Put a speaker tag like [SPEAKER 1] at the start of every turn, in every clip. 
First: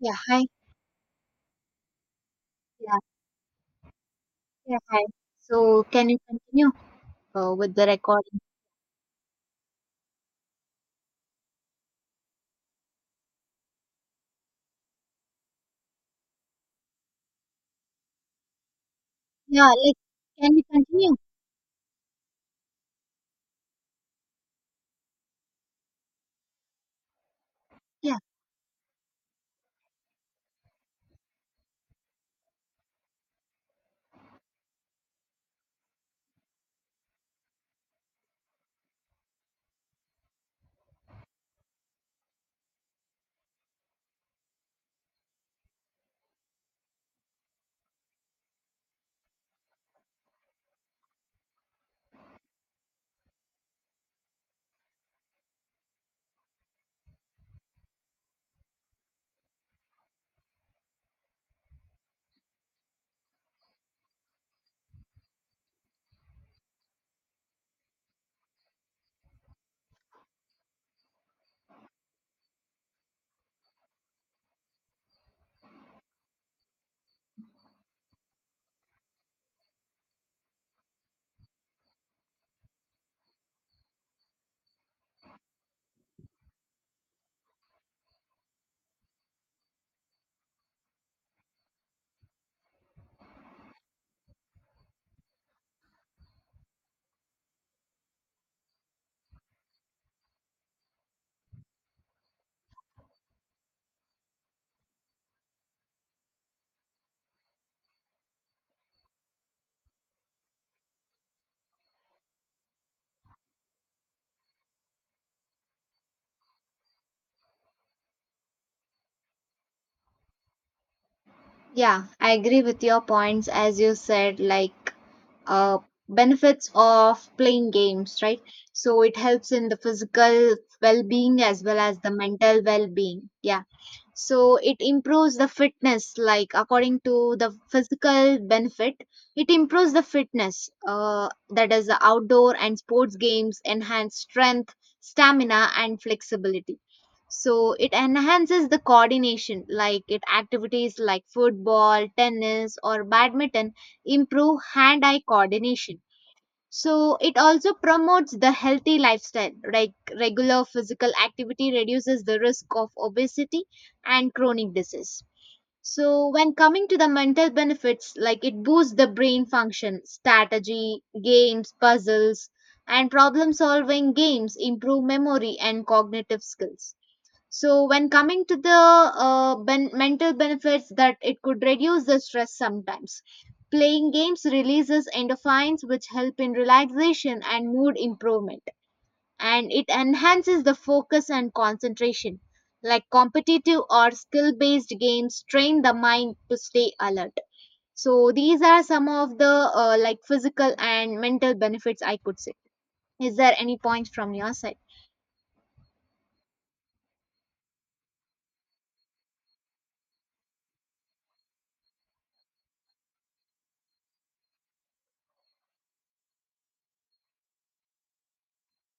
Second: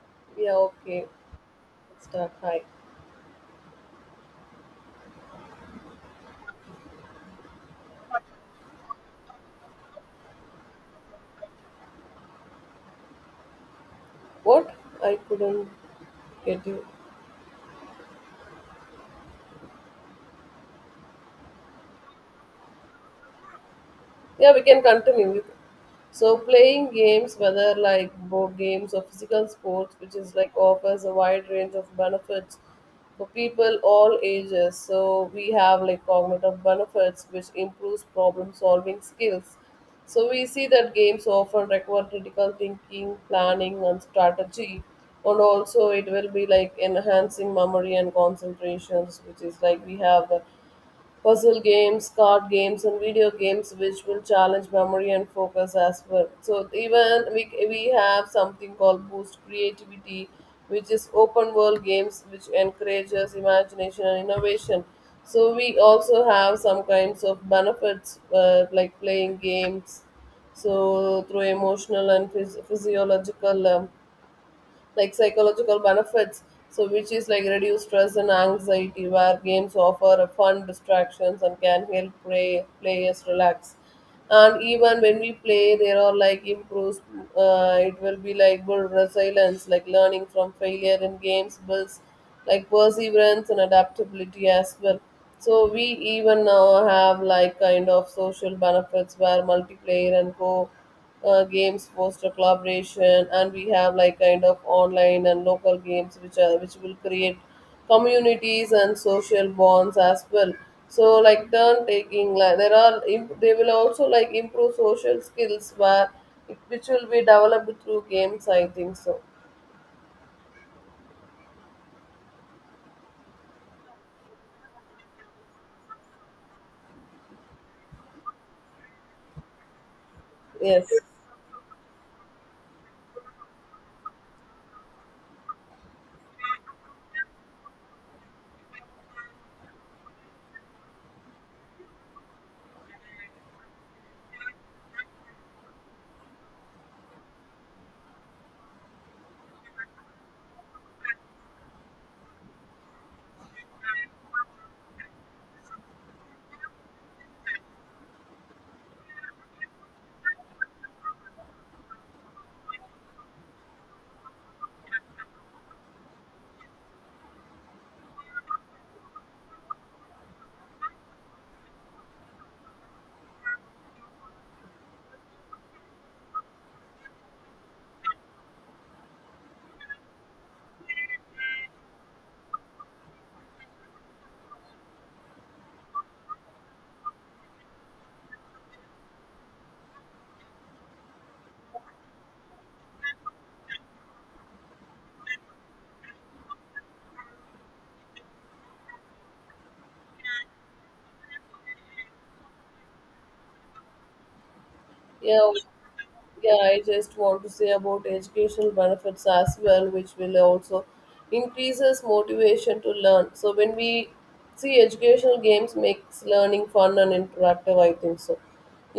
[SPEAKER 1] Yeah, hi.
[SPEAKER 2] Yeah, okay. Start. Hi.
[SPEAKER 1] Yeah, yeah, hi. So can you continue with the recording?
[SPEAKER 2] What? I couldn't get you.
[SPEAKER 1] Yeah, like can we continue?
[SPEAKER 2] Yeah, we can continue. So playing games, whether like
[SPEAKER 1] Yeah,
[SPEAKER 2] board games or physical sports, which is like offers a wide range of benefits for people all ages. So we have like cognitive benefits, which improves problem solving skills. So we see that games often require critical thinking, planning, and strategy, and also it will be like enhancing memory and concentrations, which is like we have puzzle games, card games, and video games, which will challenge memory and focus as well. So even we have something called boost creativity, which is open world games, which encourages imagination and innovation. So we also have some kinds of benefits like playing games, so through emotional and physiological. Like psychological benefits, so which is like reduce stress and anxiety where games offer a fun distractions and can help play, players relax. And even when we play there are like improves, it will be like build resilience, like learning from failure in games builds like perseverance and adaptability as well. So we even now have like kind of social benefits where multiplayer and co games foster collaboration, and we have like kind of online and local games which are which will create communities and social bonds as well. So like turn taking, like there are they will also like improve social skills where which will be developed through games, I think so.
[SPEAKER 1] yeah. I agree with your points as you said, like uh benefits of playing games, right? So it helps in the physical
[SPEAKER 2] Yes.
[SPEAKER 1] well-being as well as the mental well-being. Yeah. So it improves the fitness, like according to the physical benefit it improves the fitness, that is the outdoor and sports games enhance strength, stamina, and flexibility. So it enhances the coordination, like it activities like football, tennis, or badminton improve hand eye coordination. So it also promotes the healthy lifestyle, like regular physical activity reduces the risk of obesity and chronic disease. So when coming to the mental benefits, like it boosts the brain function, strategy, games, puzzles, and problem solving games improve memory and cognitive skills. So, when coming to the mental benefits, that it could reduce the stress sometimes. Playing games releases endorphins, which help in relaxation and mood improvement, and it enhances the focus and concentration. Like competitive or skill based games, train the mind to stay alert. So, these are some of the like physical and mental benefits I could say. Is there any points from your side?
[SPEAKER 2] Yeah. Yeah, I just want to say about educational benefits as well, which will also increases motivation to learn. So when we see educational games makes learning fun and interactive, I think so.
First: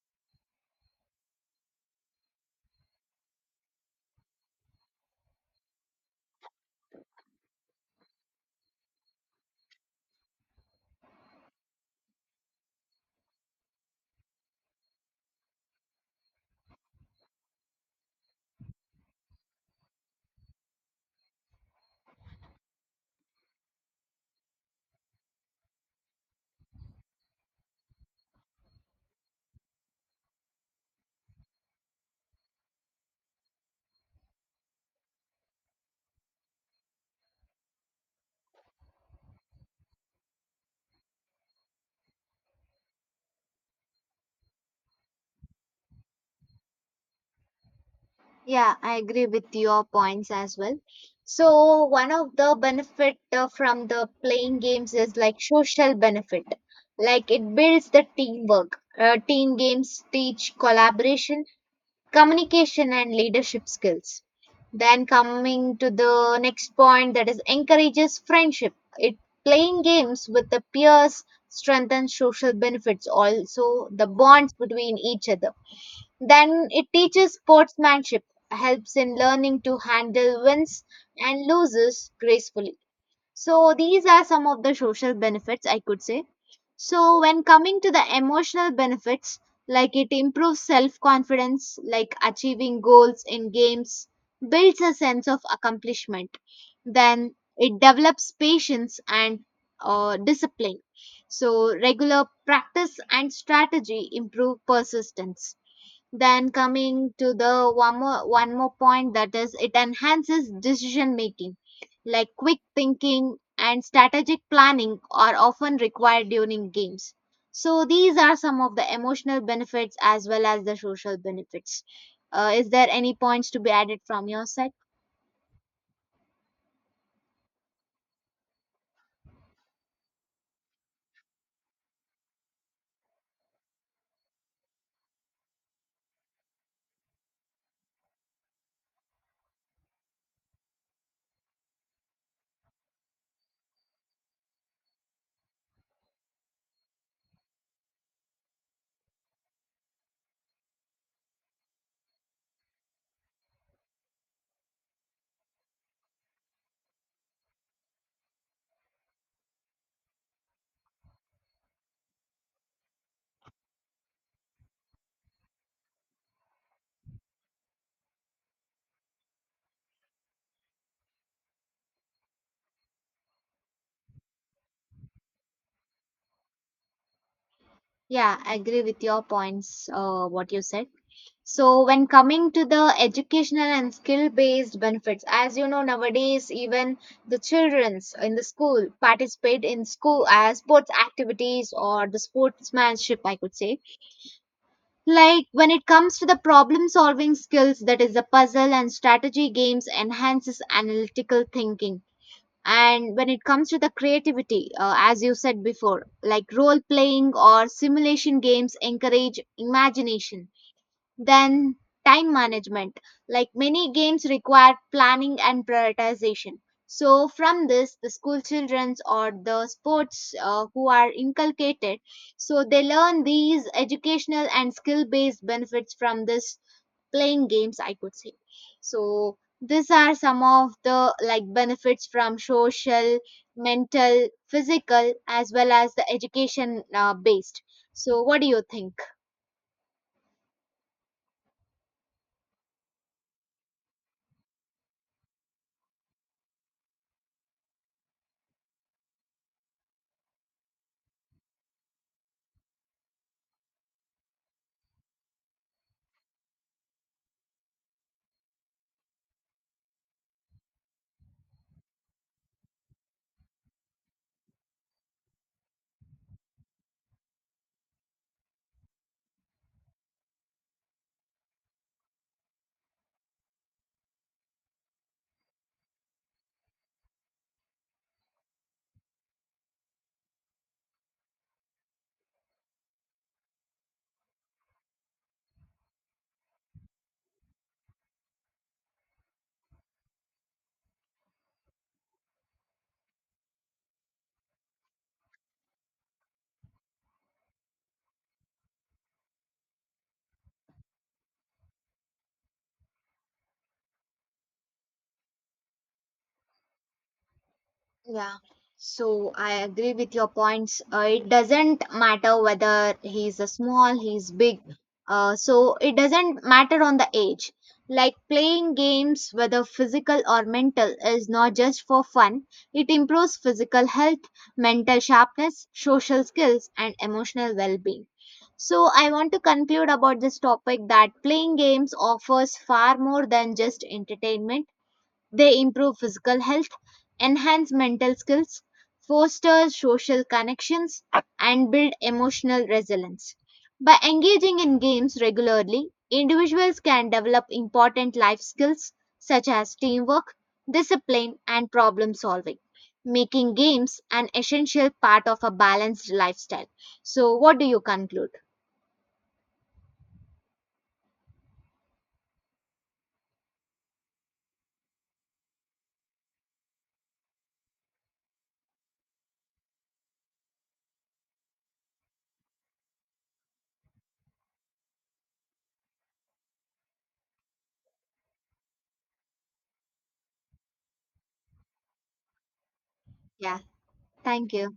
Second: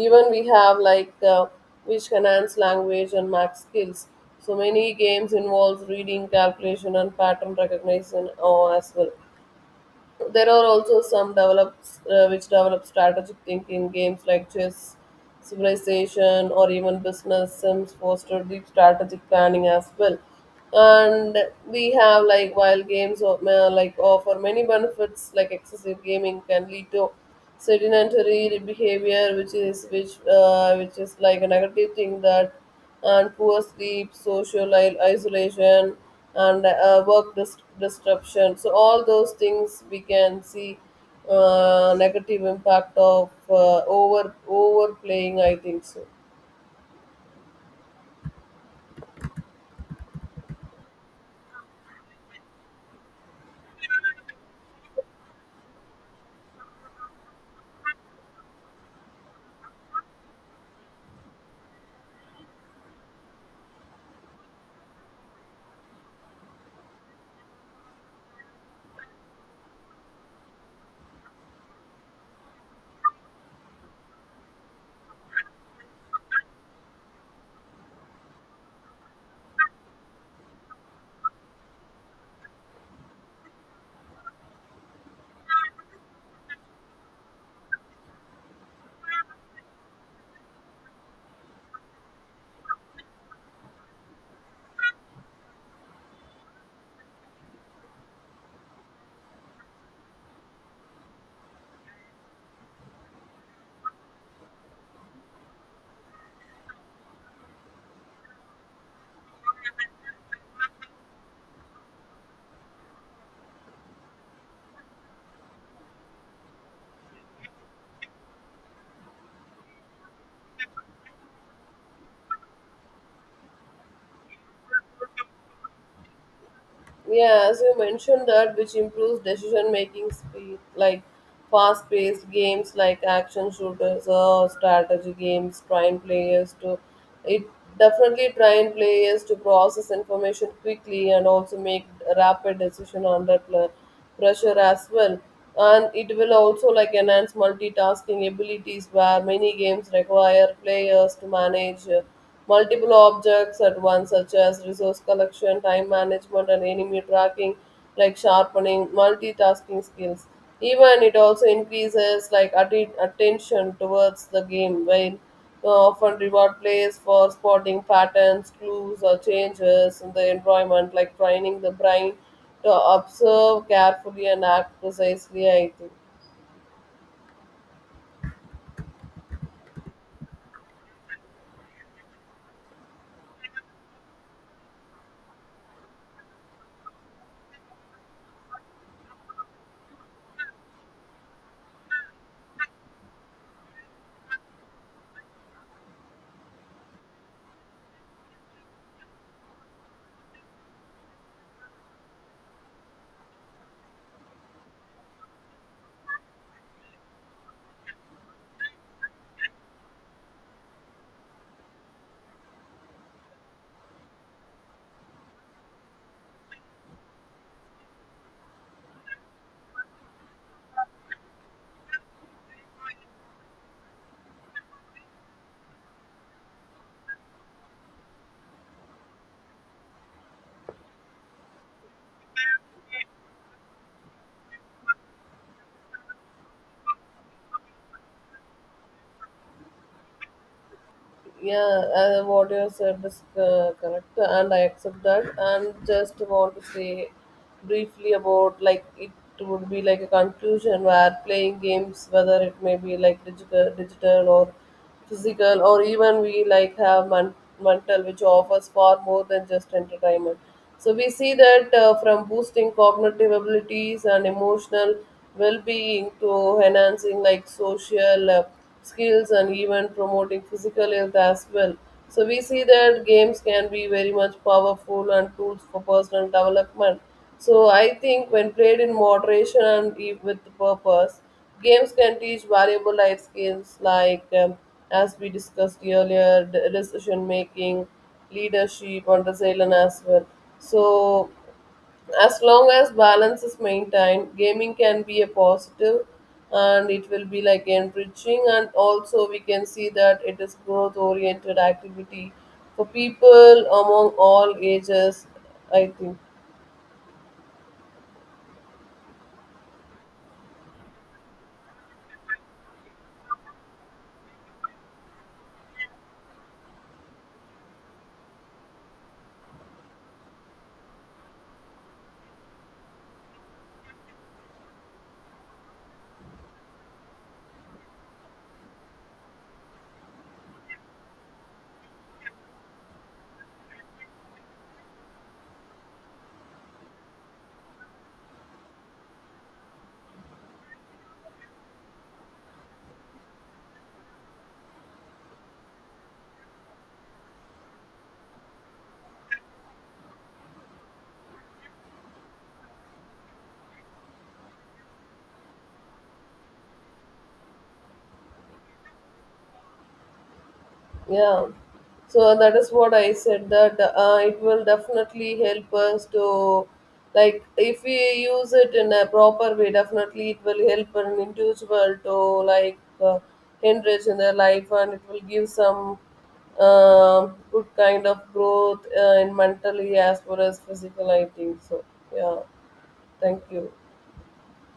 [SPEAKER 2] Even we have like which enhance language and math skills. So many games involves reading, calculation, and pattern recognition as well. There are also some develops which develop strategic thinking. Games like chess, civilization, or even business sims foster deep strategic planning as well. And we have like, while games like offer many benefits, like excessive gaming can lead to sedentary behavior, which is which is like a negative thing, that and poor sleep, social isolation, and work disruption. So all those things we can see negative impact of over overplaying, I think so.
[SPEAKER 1] Yeah, I agree with your points as well. So, one of the benefit from the playing games is like social benefit. Like it builds the teamwork. Team games teach collaboration, communication, and leadership skills. Then coming to the next point, that is encourages friendship. It playing games with the peers strengthens social benefits, also the bonds between each other. Then it teaches sportsmanship, helps in learning to handle wins and losses gracefully. So, these are some of the social benefits I could say. So, when coming to the emotional benefits, like it improves self confidence, like achieving goals in games, builds a sense of accomplishment. Then it develops patience and discipline. So, regular practice and strategy improve persistence. Then coming to the one more point, that is it enhances decision making. Like quick thinking and strategic planning are often required during games. So these are some of the emotional benefits as well as the social benefits. Is there any points to be added from your side?
[SPEAKER 2] Yeah, as you mentioned that, which improves decision making speed, like fast paced games like action shooters or strategy games, trying players to it definitely trying players to process information quickly and also make rapid decision under pressure as well. And it will also like enhance multitasking abilities where many games require players to manage, multiple objects at once, such as resource collection, time management, and enemy tracking, like sharpening multitasking skills. Even it also increases like attention towards the game, while often reward plays for spotting patterns, clues, or changes in the environment, like training the brain to observe carefully and act precisely, I think.
[SPEAKER 1] Yeah, I agree with your points, what you said. So, when coming to the educational and skill based benefits, as you know, nowadays, even the childrens in the school participate in school as sports activities or the sportsmanship, I could say. Like when it comes to the problem solving skills, that is, the puzzle and strategy games enhances analytical thinking. And when it comes to the creativity, as you said before, like role playing or simulation games encourage imagination. Then, time management. Like many games require planning and prioritization. So, from this, the school children or the sports who are inculcated, so they learn these educational and skill based benefits from this playing games, I could say. So, these are some of the like benefits from social, mental, physical, as well as the education based. So, what do you think?
[SPEAKER 2] Yeah, what you said is correct and I accept that, and just want to say briefly about like it would be like a conclusion where playing games, whether it may be like digital or physical or even we like have mental, which offers far more than just entertainment. So we see that, from boosting cognitive abilities and emotional well-being to enhancing like social skills and even promoting physical health as well. So we see that games can be very much powerful and tools for personal development. So I think when played in moderation and with purpose, games can teach valuable life skills like, as we discussed earlier, decision making, leadership, and resilience as well. So as long as balance is maintained, gaming can be a positive, and it will be like enriching, and also we can see that it is growth oriented activity for people among all ages, I think.
[SPEAKER 1] Yeah. So I agree with your points. It doesn't matter whether he's a small, he's big. So it doesn't matter on the age. Like playing games, whether physical or mental, is not just for fun. It improves physical health, mental sharpness, social skills, and emotional well-being. So I want to conclude about this topic that playing games offers far more than just entertainment. They improve physical health, enhance mental skills, foster social connections, and build emotional resilience. By engaging in games regularly, individuals can develop important life skills such as teamwork, discipline, and problem solving, making games an essential part of a balanced lifestyle. So, what do you conclude?
[SPEAKER 2] Yeah. So that is what I said, that it will definitely help us to, like if we use it in a proper way, definitely it will help an individual to, like enrich in their life, and it will give some good kind of growth in mentally as well as physical. I think so. Yeah. Thank
[SPEAKER 1] Yeah,
[SPEAKER 2] you.
[SPEAKER 1] thank you.